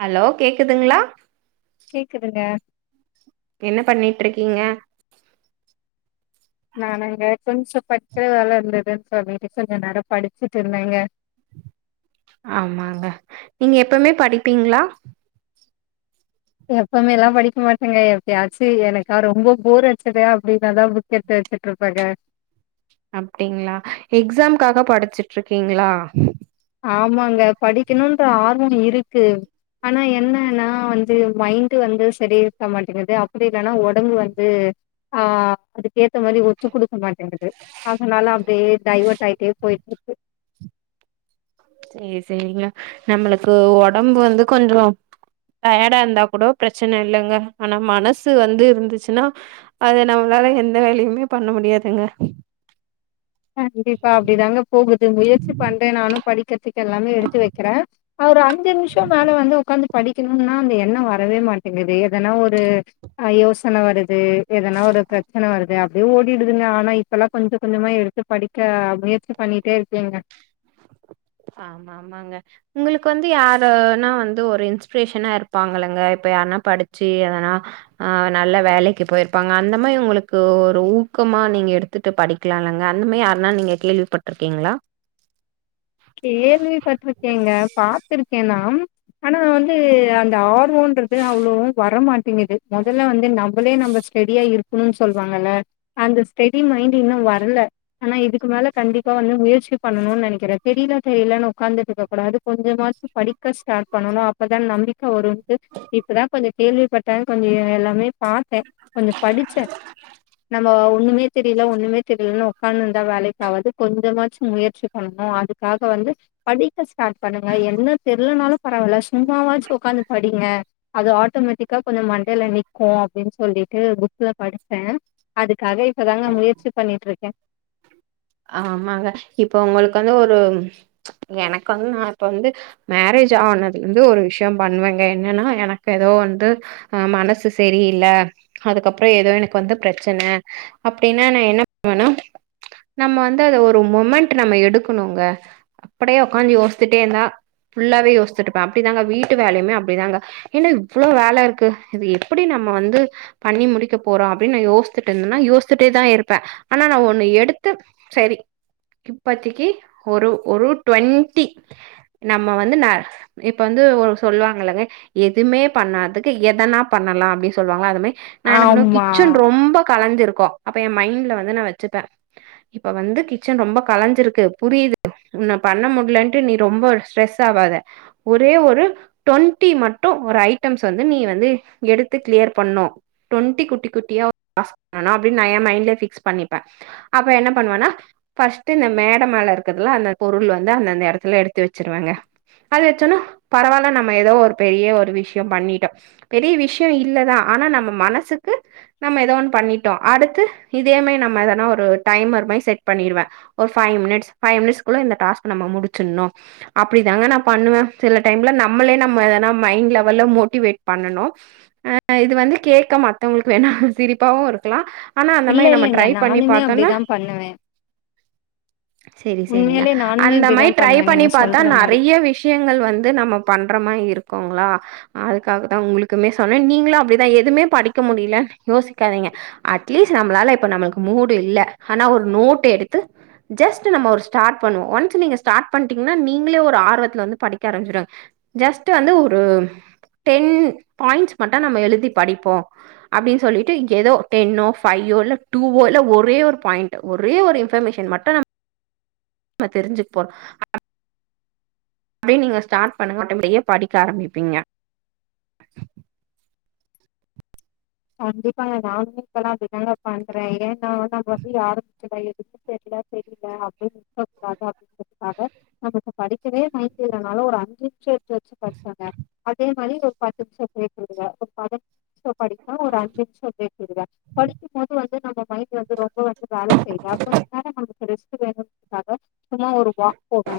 Hello கேக்குதுங்களா கேக்குதுங்க என்ன பண்ணிட்டு இருக்கீங்க நானுங்க கொஞ்சோ படிக்கிற வேல இருந்ததுன்னு சொல்லிட்டு கொஞ்சோ நேரம் படிச்சுட்டு இருந்தேங்க ஆமாங்க நீங்க எப்பமே படிப்பீங்களா எப்பவுமே எல்லா படிக்க மாட்டேங்க எப்படியாச்சு எனக்கா ரொம்ப போர் வச்சது அப்படின்னாதா புக் எடுத்து வச்சுட்டு இருப்பாங்க அப்டிங்களா எக்ஸாம்காக படிச்சிட் இருக்கீங்களா ஆமாங்க படிக்கணுன்ற ஆர்வ இ இருக்கு ஆனா என்னன்னா வந்து மைண்டு வந்து சேரி இருக்க மாட்டேங்குது அப்படி இல்லைன்னா உடம்பு வந்து ஆ அதுக்கு ஏத்த மாரி ஒத்து குடுக்க மாட்டேங்குது அதனால அப்படியே டைவேர்ட் ஆயிட்டே போயிட்டு இருக்கு சேரி சேரிங்க நம்மளுக்கு உடம்பு வந்து கொஞ்சோ டயர்டா இருந்தா கூட பிரச்சன இல்லைங்க ஆனா மனசு வந்து இருந்துச்சுன்னா அத நம்மளால எந்த வேலையுமே பண்ண முடியாதுங்க கண்டிப்பா அப்படி தாங்க போகுது முயற்சி பண்றே நானு படிக்கத்துக்கு எல்லாமே எடுத்து வைக்கிறே அ ஒரு அஞ்சு நிமிஷ மேல வந்து உட்காந்து படிக்கணும்னா அந்த எண்ண வரவே மாட்டேங்குது எதனா ஒரு யோசன வருது எதனா ஒரு பிரச்சன வருது அப்படியே ஓடிடுதுங்க ஆனா இப்பல்லா கொஞ்சோ கொஞ்சமா இரு படிக்க முயற்சி பண்ணிட்டே இருக்கீங்க ஆமா ஆமாங்க உங்களுக்கு வந்து யாருன்னா வந்து ஒரு இன்ஸ்பிரேஷனா இருப்பாங்கல்லலைங்க இப்ப யாருன்னா படிச்சு அதனா ஆ நல்ல வேலைக்கு போயிருப்பாங்க அந்த மாரி உங்களுக்கு ஒரு ஊக்கமா நீங்க எடுத்துட்டு படிக்கலாம்ங்க அந்த மாரி யாருனா நீங்க கேள்விப்பட்டிருக்கீங்களா கேள்வி பட்டிருக்கேங்க பாத்துருக்கே நாம் ஆனா வந்து அந்த அ ன்றது அவ்வளோ வர மாட்டேங்குது முதல்ல வந்து நம் நம்பள நம்ப ஸ்டடியா இருக்கும் சொல்லுவாங்கள அந்த ஸ்டடி மைண்டு இன்னு வரல ஆனா இதுக்கு மேல கண்டிப்பா வந்து முயற்சி பண்ணணும்னு நினைக்கிற தெரியல தெரியலனு உ்காந்துட்டு இருக்க கூடாது கொஞ்சமாச்சும் படிக்க ஸ்டார்ட் பண்ணணு அப்போதா நம்பிக்கை வரு இப்போதா கொஞ்சோ கேள்விப்பட்டாங்க கொஞ்சோ எல்லாமே பார்த்தே கொஞ்சோ படிச்சே நம்ம ஒண்ணுமே மே தெரியல ஒண்ணமே தெரியலனு உக்கான் த வேலைக்காவது கொஞ்சமாசு முயற்சி பண்ணு அது க்க வந்து படிக்க ஸ்டார்ட் பண்ணுங்க என்ன தெரியலனாலு பரவால சும்மாவாச்சி ஓக்காந்து ப அப்படிங்க அது ஆட்டோமேட்டிக்கா கொஞ்சோ மண்டையில நிக்கு அப்படனு சொல்லிட்டு புக்ல படிச்சே அதுக்காக இப்பதாங்க முயற்சி பண்ணட்டு இருக்கே ஆமாங்க இப்ப உங்களுக்கு வந்து ஒரு எனக்கு வந்து நா இப்ப வந்து மேரேஜ் ஆனதிலிர்ந்து ஒரு விஷயோ பண்ணுவேங்க என்னன்னா எனக்கு ஏதோ வந்து ஆ மனசு செரியில்ல அதுக்கப்புற ஏதோ எனக்கு வந்து பிரச்சன அப்டின்னா நா என்ன பண்ணுவேன்னா நம்ம வந்து அத ஒரு மொமெண்ட் நம்ம எடுக்கணுங்க அப்படியே உக்காந்து யோசிச்சுட்டே இருந்தா ஃபுல்லாவே யோசிச்சிட்ருப்பே அப்டிதாங்க வீட்டு வேலையுமே அப்டிதாங்க என்ன இவ்ளோ வேல இருக்கு இது எப்பிடி நம்ம வந்து பண்ணி முடிக்க போறோ அப்டின்னு நா யோசிச்சிட்ருந்தன்னா யோசிச்சுட்டேதா இருப்பே ஆனா நா ஒண்ணு எடு த்து சரி இப்பத்தக்கி ஒரு ஒரு டுவெண்டி நம்ம வந்து ந இப்ப வந்து ஒரு சொல்லுவாங்கல்லங்க எதுமே பண்ணாதுக்கு எதனா பண்ணலா அப்டி சொல்வாங்கல்ல அது மாரி நா என்ன பண்ணுவே ஆமா கிச்சன் ரொம்ப கலஞ்சிருக் கு அப்ப ஏன் மைண்ட்ல வந்து நா வச்சுப்பே இப்ப வந்து கிச்சன் ரொம்ப கலஞ்சிருக்கு புரியுது உன்ன பண்ண முடியலன்ட்டு நீ ரொம்ப ஸ்ட்ரெஸ் ஆவாத ஒரே ஒரு டுவெண்ட்டி மட்டு ஒரு ஐட்டம்ஸ் வந்து நீ வந்து எடுத்து கிளியர் பண்ணணு டுவெண்ட்டி குட்டி குட்டியா [inaudible] பண்ணனு அப்டின் நா என் மைண்ட்லயே ஃபிக்ஸ் பண்ணிப்பே அப்ப என்ன பண்ணுவேன்னா ஃபஸ்ட்டு இந்த மேட மேல இருக்குதுல்ல அந்த பொருள் வந்து அந்தந்த எடத்துல எடுத்து வச்சிருவங்க. அது வச்சவுன்னே பரவால்ல நம்ம எதோ ஒரு பெரிய ஒரு விஷயோ பண்ணிட்டோ பெரிய விஷயோ இல்லதா ஆனா நம்ம மனசுக்கு நம்ம ஏதோ ஒன்னு பண்ணிட்டோ அடுத்து இதே மாரி நம்ம எதனா ஒரு டைமர் மாரி செட் பண்ணிருவே ஒரு ஃபைவ் மினிட்ஸ் ஃபைவ் மினிட்ஸ்குள்ள இந்த டாஸ்க் நம்ம முடிச்சிடணு அப்டிதாங்க நா பண்ணுவே சில டைம்ல நம்மளே நம்மள மைண்ட் லெவல்ல மோட்டிவேட் பண்ணனு ஆ இது வந்து கேக்க மத்தவங்களுக்கு வேண்ணா சிரிப்பாவு இருக்கலா ஆனா அந்த இல்ல மாரி நம்ம இல்லங்க ட்ரை பண்ணி நானுமே பாத்தன்னா அப்டிதா பண்ணுவே செரி செரிங்க உண்மையாலே நானுமே அந்த இப்டிதா மாரி ட்ரை பண்ணுவே பண்ணி நீங்க பாத்தா சொல்ற மாரி நெறைய விஷயங்கள் வந்து நம்ம பண்ற மாரி இருக்குங்களா அதுக்காகதா உங்களுக்குமே சொன்னே நீங்களு அப்டிதா எதுமே படிக்க முடியல யோசிக்காதீங்க அட்லீஸ் நம்மளால இப்ப நம்மளுக்கு மூடு இல்ல ஆனா ஒரு நோட் எடுத்து ஜஸ்ட் நம்ம ஒரு ஸ்டார்ட் பண்ணுவோ ஒன்ஸ் நீங்க ஸ்டார்ட் பண்ட்டீங்கன்னா நீங்களே ஒரு ஆர்வத்துல வந்து படிக்க ஆரம்பிச்சிருவீங்க ஜஸ்ட் வந்து ஒரு டென் பாய்ண்ட்ஸ் மட்டு நம்ம எழுதி படிப்போ அப்டின்னு சொல்லிட்டு இங்க எதோ டென்னோ ஃபையோ இல்ல டூவோ இல்ல ஒரே ஒரு பாயிண்ட் ஒரே ஒரு இன்ஃபர்மேஷன் மட்டு நம்ம தெரிஞ்சுக்க போறோ [inaudible] அப்டின்னு நீங்க ஸ்டார்ட் பண்ணுங்க ஆட்டோமேட்டிக்கா படிக்க ஆரம்பிப்பீங்க. கண்டிப்பாங்க நானுமே இப்பல்லா அப்டிதாங்க பண்றே ஏன்னா [inaudible] எதுமே தெரியல தெரியல அப்டின்னு [inaudible] க்காக நமக்கு படிக்கவே மைண்ட் இல்லனாலு ஒரு அஞ்சு நிமிஷோ எப்டியாச்சு படிப்பேங்க அதே படில உக்காந்து அஞ்சு நிமிஷோ பிரேக் விடுவே [inaudible] சோ படி சோ ஒரு அஞ்சு நிமிஷோ பிரேக் விடுவே படிக்கும் போது வந்து நம்ம மைண்ட் வந்து ரொம்ப வந்து வேல செய்யு அப்ப [inaudible] ரெஸ்ட் வேணுங்கறதுக்காக சும்மா ஒரு வாக் போவே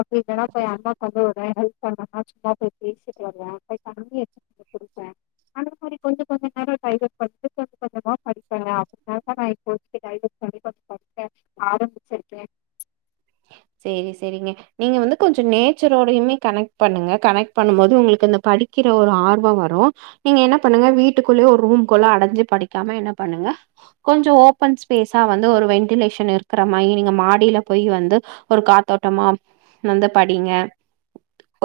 அப்டி இல்லனா போய் அம்மாக்கு வந்து ஒரு எதா ஹெல்ப் பண்ணணுனா சும்மா போய் பேசிட்டு வருவே போய் தண்ணி எட்த்து குடிப்பே அந்த மாரி கொஞ்ச கொஞ்ச நேரோ டைவர்ட் பண்ட்டு கொஞ்ச கொஞ்சமா படிப்பே நா அந்தமாரிதா நா இப்போ டைவர்ட் பண்ணி கொஞ்ச படிக்க ஆரம்பிச்சிருக்கே செரி செரிங்க நீங்க வந்து கொஞ்ச நேச்சரோடையுமே கனெக்ட் பண்ணுங்க கனெக்ட் பண்ணும் போது உங்களுக்கு வந்து படிக்கிற ஒரு ஆர்வோ வரு நீங்க என்ன பண்ணுங்க வீட்டுக்குள்ளயே ஒரு ரூம்குள்ள அடைஞ்சு படிக்காம என்ன பண்ணுங்க கொஞ்ச ஓபன் ஸ்பேஸா வந்து ஒரு வென்டிலேஷன் இருக்கிற மாரி நீங்க மாடியில போய் வந்து ஒரு காத்தோட்டமா வந்து படிங்க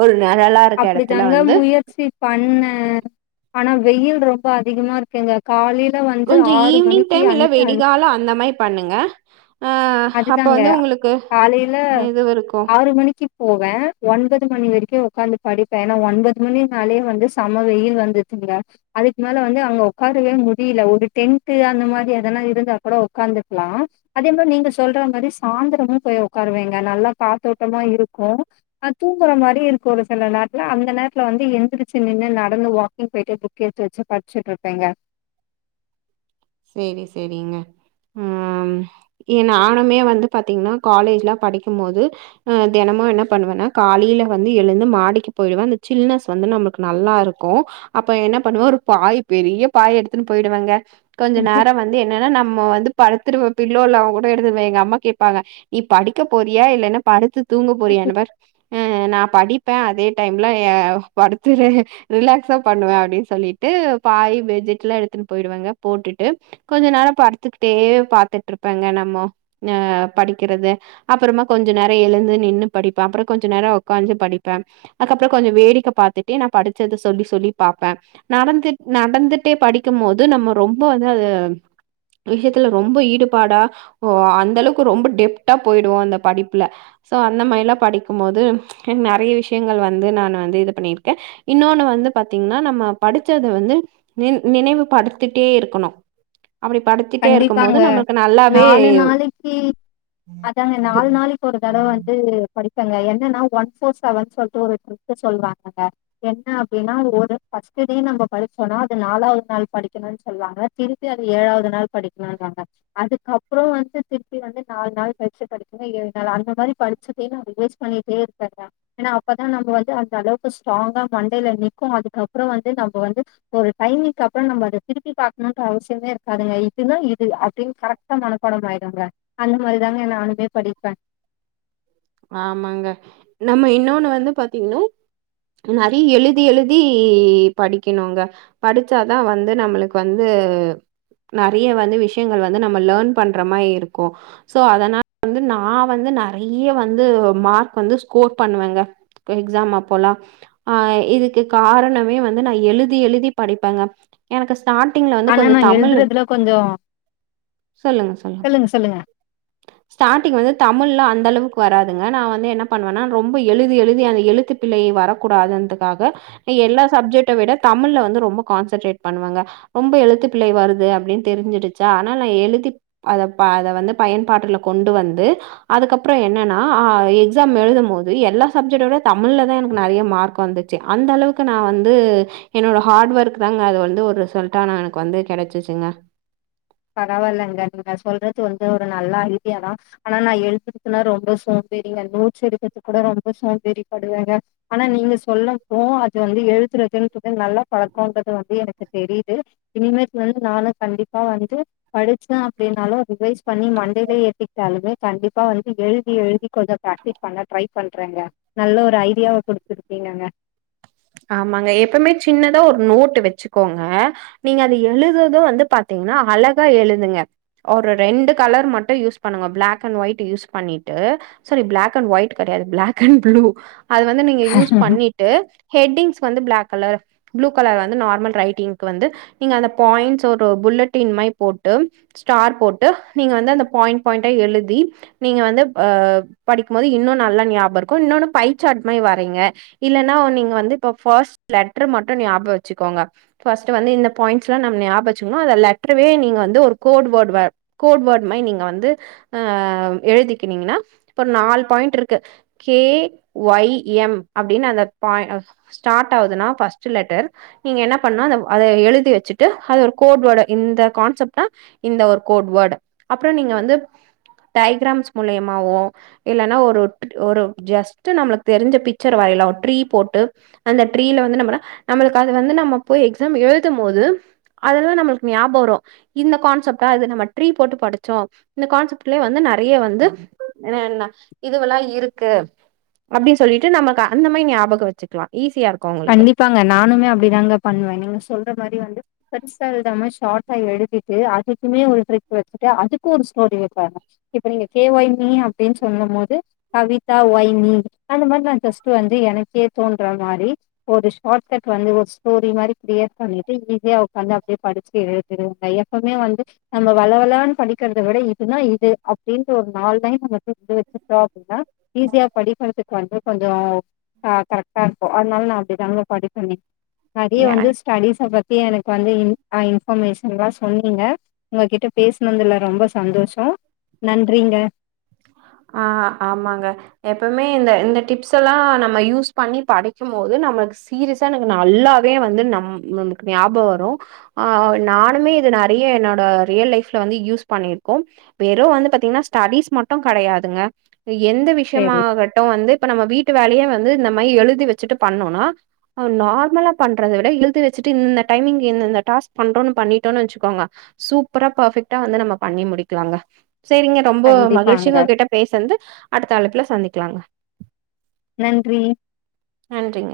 ஒரு நெழலா இருக்க எடத்துல அப்பிடிதாங்க வந்து முயற்சி பண்ணே ஆனா வெயில் ரொம்ப அதிகமா இருக்குங்க காலை கொஞ்ச ஈவி்னிங் டைம் இல்ல வெடிகால அந்த மாரி பண்ணுங்க ஆ அப்ப அதுதாங்க வந்து உங்களுக்கு காலைல இதுவு இருக்கு ஆறு மணிக்கு போவே ஒன்பது மணி வரைக்கு உக்காந்து படிப்பே ஏன்னா ஒன்பது மணினாலே வந்து செம வெயில் வந்துடுங்க அதுக்கு மேல வந்து அங்க உக்காரவே முடியல ஒரு டென்ட்டு அந்த மாரி எதனா இருந்தா கூட உக்காந்துக்கலா அதே மாரி நீங்க சொல்ற மாரி சாயந்திரமு போய் உக்காருவேங்க நல்லா காத்தோட்டமா இருக்கு ஆ தூங்குற மாரி இருக்கு ஒரு சில நேரத்துல அந்த நேரத்துல வந்து எந்திரிச்சு நின்னு நடந்து வாக்கிங் போயிட்டு புக் எடுத்து வச்சு படிச்சுட்டு இருப்பேங்க செரி செரிங்க ம் எ நானுமே வந்து பாத்தீங்கன்னா காலேஜ்லா படிக்கும் போது ஆ தெனமு என்ன பண்ணுவேன்னா காலைல வந்து எழுந்து மாடிக்கு போயிடுவே அந்த சில்னஸ் வந்து நமக்கு நல்லா இருக்கு அப்ப என்ன பண்ணுவே ஒரு பாய் பெரிய பாய் எடுத்துனு போயிடுவங்க கொஞ்ச நேர வந்து என்னனா நம்ம வந்து படுத்துருவே பில்லோ எல்லா கூட எடுத்துப்ப எங்க அம்மா கேப்பாங்க நீ படிக்க போறியா இல்லன்னா படுத்து தூங்கபோறியானுதா ஆ நா படிப்பே அதே டைம்ல ஏ படுத்து ரிலாக்ஸா பண்ணுவே அப்டின் சொல்லிட்டு பாயி பெட்ஜிட்லா எடுத்துட்டு போயிடுவெங்க போட்டுட்டு கொஞ்ச நேர படுத்துக்கிட்டே பாத்துட்ருப்பேங்க நம்ம ஆ படிக்கிறத அப்புறமா கொஞ்ச நேர எழுந்து நின்னு படிப்பே அப்ற கொஞ்ச நேர உக்காஞ்சு படிப்பே அதுக்கப்ற கொஞ்ச வேடிக்க பாத்துட்டே நா படிச்சத சொல்லி சொல்லி பாப்பே நடந்து நடந்துட்டே படிக்கும்மோது நம்ம ரொம் ப அதாது ஒரு விஷ்யத்துல ரொம்ப ஈடுபாடா ஒ அந்தளவ்க்கு ரொம்ப டெப்த்தா போயிடுவோ அந்த படிப்புல சோ அந்த மாரிலா படிக்கும்மோது நெறைய விஷ்யங்கள் வந்து நான் வந்து இது பண்ணிருக்கே இன்னோனு வந்து பாத்தீங்னா நம்ம படிச்சத வந்து நி‌ நினைவு படுத்தி ட்டே இருக்கனு கண்டிப்பாங்க நாலு நாளைக்கி அதாங்க இது- நாலு நாளைக்கி ஒரு தடவ வந்து படிப்பேங்க என்னனா ஒன் ஃபோர் செவன் சொல்ட்டு ஒரு ட்ரிக்கு சொல்வாங்கங்க என்ன அப்டின்னா ஒரு ஃபர்ஸ்ட்டு டே நம்ப படுச்சோனா அது நாலாவது நாள் படிக்கணுன் சொல்வாங்க திருப்பி அத ஏழாவ்து நாள் படிக்கணுன்னாங்க அதுக்கப்றொ வந்து திருப்பி வந்து நாலு நாள் கழிச்சி படிக்கணு ஏழு நாள் அந்த மாரி படிச்சதே நா ரிவைஸ் பண்ணிட்டே இருப்பேங்க ஏனா அப்பதா நம்ம வந்து அந்த அளவுக்கு ஸ்ட்ராங்கா மண்டைல நிக்கு அதுக்கப்ற வந்து நம்ம வந்து ஒரு டைமிங்கப்றொ நம்ம அத திருப்பி பாக்கணுன்ட்டு அவசியமே இருக்காதுங்க இதுதா இது அப்டின் கரெக்டா மனப்பாடம் ஆயிடுங்க அந்த மாரிதாங்க நானுமே படிப்பே ஆமாங்க நம்ம இன்னோன்னு வந்து பாத்தீங்னா நறை எழுதி எழுதி படிக்கணுங்க படிச்சாதா வந்து நம்மளுக்கு வந்து நறைய வந்து விஷயங்கள் வந்து நம்ம லேர்ன் பண்ற மாரி இருக்கு சோ அதனால வந்து நா வந்து நறை ய வந்து மார்க் வந்து ஸ்கோர் பண்ணுவெங்க எக்ஸாம் அப்பல்லா ஆ இதுக்கு காரணமே வந்து நா எழுதி எழுதி படிப்பேங்க எனக்கு ஸ்டார்டிங்ல வந்து ஆனா கொஞ்ச நா தமிழ் எழுதுறதுல கொஞ்சோ சொல்லுங்க சொல்லுங்க ஸ்டார்டிங் வந்து தமிழ்ல அந்த அளவு வராதுங்க நா வந்து என்ன பண்ணுவன்னா ரொம்ப எழுதி எழுதி அந்த எழுத்து பிழை வரக்கூடாதுன்றக்காக எல்லா சப்ஜெக்ட விட தமிழ்ல வந்து ரொம்ப கான்சன்ட்ரேட் பண்ணுவெங்க ரொம்ப எழுத்து பிழை வருது அப்டின் தெருஞ்சிடுச்சா ஆனா நா எழுதி அத ப அத வந்து பயன்பாட்டுல கொண்டு வந்து அதுக்கப்றொ என்ன னா ஆ எக்ஸாம் எழுதும் போது எல்லா சப்ஜெக்ட விட தமிழ்லதா எனக்கு நறைய மார்க் வந்துச்சு அந்த அளவுக்கு நா வந்து என்னோட ஹார்ட் ஒர்க் தாங்க அது வந்து ஒரு ரிசல்ட்டா எனக்கு வந்து கெடச்சிச்சுங்க பரவால்லங்க நீங்க சொல்றது வந்து ஒரு நல்ல ஐடியா தா ஆனா நா எழுதுறதுல ரொம்ப சோம்பேறிங்க நோட்ஸ் எடுக்கற்துக் கூட ரொம்ப சோம்பேறிப்படுவேங்க ஆனா நீங்க சொல்லப்போ அது வந்து எழுதுறதுன்றது நல்லா பழக்கொன்றது வந்து எனக்கு தெரியிது இனிமேட்டு வந்து நானு கண்டிப்பா வந் து படிச்சே அப்டின்னாலு ரிவைஸ் பண்ணி மண்டைல ஏத்திக்டாலுமே கண்டிப்பா வந்து எழுதி எழுதி கொஞ்ச பிராக்டிஸ் பண்ண ட்ரை பண்றேங்க நல்ல ஒரு ஐடியாவ குடுத்துருக்கீங்கங்க ஆமாங்க எப்பமே சின்னதா ஒரு நோட்டு வச்சுக்கோங்க நீங்க அது எழுதுறதே வந்து பாத்தீங்னா அழகா எழுதுங்க ஒரு ரெண்டு கலர் மட்டு யூஸ் பண்ணுங்க பிளாக் அண்ட் ஒயிட் யூஸ் பண்ணிட்டு சாரி பிளாக் அண்ட் ஒயிட்டு கெடையாது பிளாக் அண்ட் ப்ளூ அது வந்து நீங்க யூஸ் பண்ணிட்டு ஹெட்டிங்ஸ் வந்து பிளாக் கலர் ப்ளு கலர் வந்து நார்மல் ரைட்டிங்க்கு வந்து நீங்க அந்த பாய்ண்ட்ஸ் ஒரு புல்லட்டின் மாரி போட்டு ஸ்டார் போட்டு நீங்க வந்து அந்த பாய்ன்ட் பாய்ன்ட்டா எழுதி நீங்க வந்து ஆ படிக்கும்மோது இன்னு நல்லா ஞாப இருக்கு இன்னொன்னு பை சாட் மாரி வரைங்க இல்லன்னா நீங்க வந்து இப்ப ஃபர்ஸ்ட் லெட்ரு மட்டு ஞாபக வச்சுக்கோங்க ஃபஸ்ட்டு வந்து இந்த பாயிண்ட்ஸ்லா நம் ஞாப வச்சுக்கனு இந்த லெட்ரவே நீங்க வந்து ஒரு கோட் வேடு வ கோட் வேட் மாரி நீங்க வந்து ஆ எழுதிக்கினிங்கனா இப்ப நாலு பாயிண்ட்ருக்கு கே ஒய் எம் அப்டின்னு அந்த பா அ ஸ்டார்ட் ஆகுதுனா ஃபர்ஸ்ட்டு லெட்டர் நீங்க என்ன பண்ணு அத அத எழுதி வச்சுட்டு அது ஒரு கோட்வேடு இந்த கான்செப்ட்னா இந்த ஒரு கோட்வேட் அப்றொ நீங்க வந்து டய்கிராம்ஸ் மூலியமாவு இல்லன்னா ஒரு ஒரு ஜஸ்ட்டு நம்மளுக் தெருஞ்ச பிக்சர் வரையலா ட்ரீ போட்டு அந்த ட்ரீல வந்து நம்மனா நம்மளுக் அது வந்து நம்ம போய் எக்ஸாம் எழுதும்மோது அதெல்லா நம்ளுக்கு ஞாபக வரு இந்த கான்செப்டா இது நம்ம ட்ரீ போட்டு படுச்சோ இந்த கான்செப்ட்லயே வந்து நறைய வந்து ன இதுவல்லா இருக்கு அப்டி சொல்லிட்டு நமக்கு அந்த மாரி ஞாபக வச்சுக்லா கண்டிப்பாங்க நானுமே அப்டிதாங்க பண்ணுவே நீங்க சொல்ற மாரி வந்து பெருசா எழுதாம ஷார்டா எழுதிட்டு அதுக்குமே ஒன்னு போட்டு வச்சுட்டு அதுக்கு ஒரு ஸ்டோரி வப்பாங்க இப்ப நீங்க கே ஒய் மி அப்டின் சொல்லும்மோது கவிதா ஒய் மி அந்த மாரி நா ஜஸ்ட்டு வந்து எனக்கே தோன்ற மாரி ஒரு ஷார்ட் கட் வந்து ஒரு ஸ்டோரி மாரி கிரியேட் பண்ணிட்டு ஈஸியா உக்காந்து அப்டியே படிச்சு எழுதிடுவேங்க எப்பவ்மே வந்து நம்ம வழவழான் படிக்கிறத விட இதுனா இது அப்டின்ட்டு ஒரு நாலு லைன் நம்ம புருஞ்சு வச்சுட்டோ அப்டின்னா ஈஸியா படிக்கற்துக்கு வந்து கொஞ்சோ ஆ கரெக்டா இருக்கு அதுனால நா இப்டி தாங்க படிப்பனே நெறைய வந்து ஸ்டடிஸ பத்தி எனக் கு வந்து ஆ இன்ஃபர்மேஷன்லா சொன்னீங்க உங்ககிட்ட பேசுனதுல ரொம்ப சந்தோஷொ நன்றிங்க அ ஆமாங்க எப்பமே இந்த இந்த டிப்ஸ் எல்லா நம்ம யூஸ் பண்ணி படிக்கும் போது நம்மளுக் சீரியஸா எனக்கு நல்லாவே வந்து நம் நமக்கு ஞாப வரு ஆ நானுமே இது நெறைய என்னோட ரியல் லைஃப்ல வந்து யூஸ் பண்ணிருக்கோ வெறு வந்து பாத்தீங்னா ஸ்டடீஸ் மட் டு கடையாதுங்க எந்த சேரி விஷ்யமாகட்டு வந்து இப்ப நம்ம வீட்டு வேலையே வ ந்து இந்த மாரி எழுதி வச்சுட்டு பண்ணோனா நார்மலா பண்றத விட எழுதி வச்சிட்டு இந்த டைமிங் இந்தந்த டாஸ்க் பண்றோனு பண்ணிட்டோன் வச்சுக்கோங்க சூப்பரா பர்ஃபெக்ட்டா வந்து நம்ம பண்ணி முடிக்கலாங்க சேரிங்க ரொம்ப மகிழ்ச்சி கண்டிப்பாங்க உங்க கிட்ட பேசன்து அடுத்த அழைப்புல சந்தி [unintelligible] நன்றி நன்றிங்க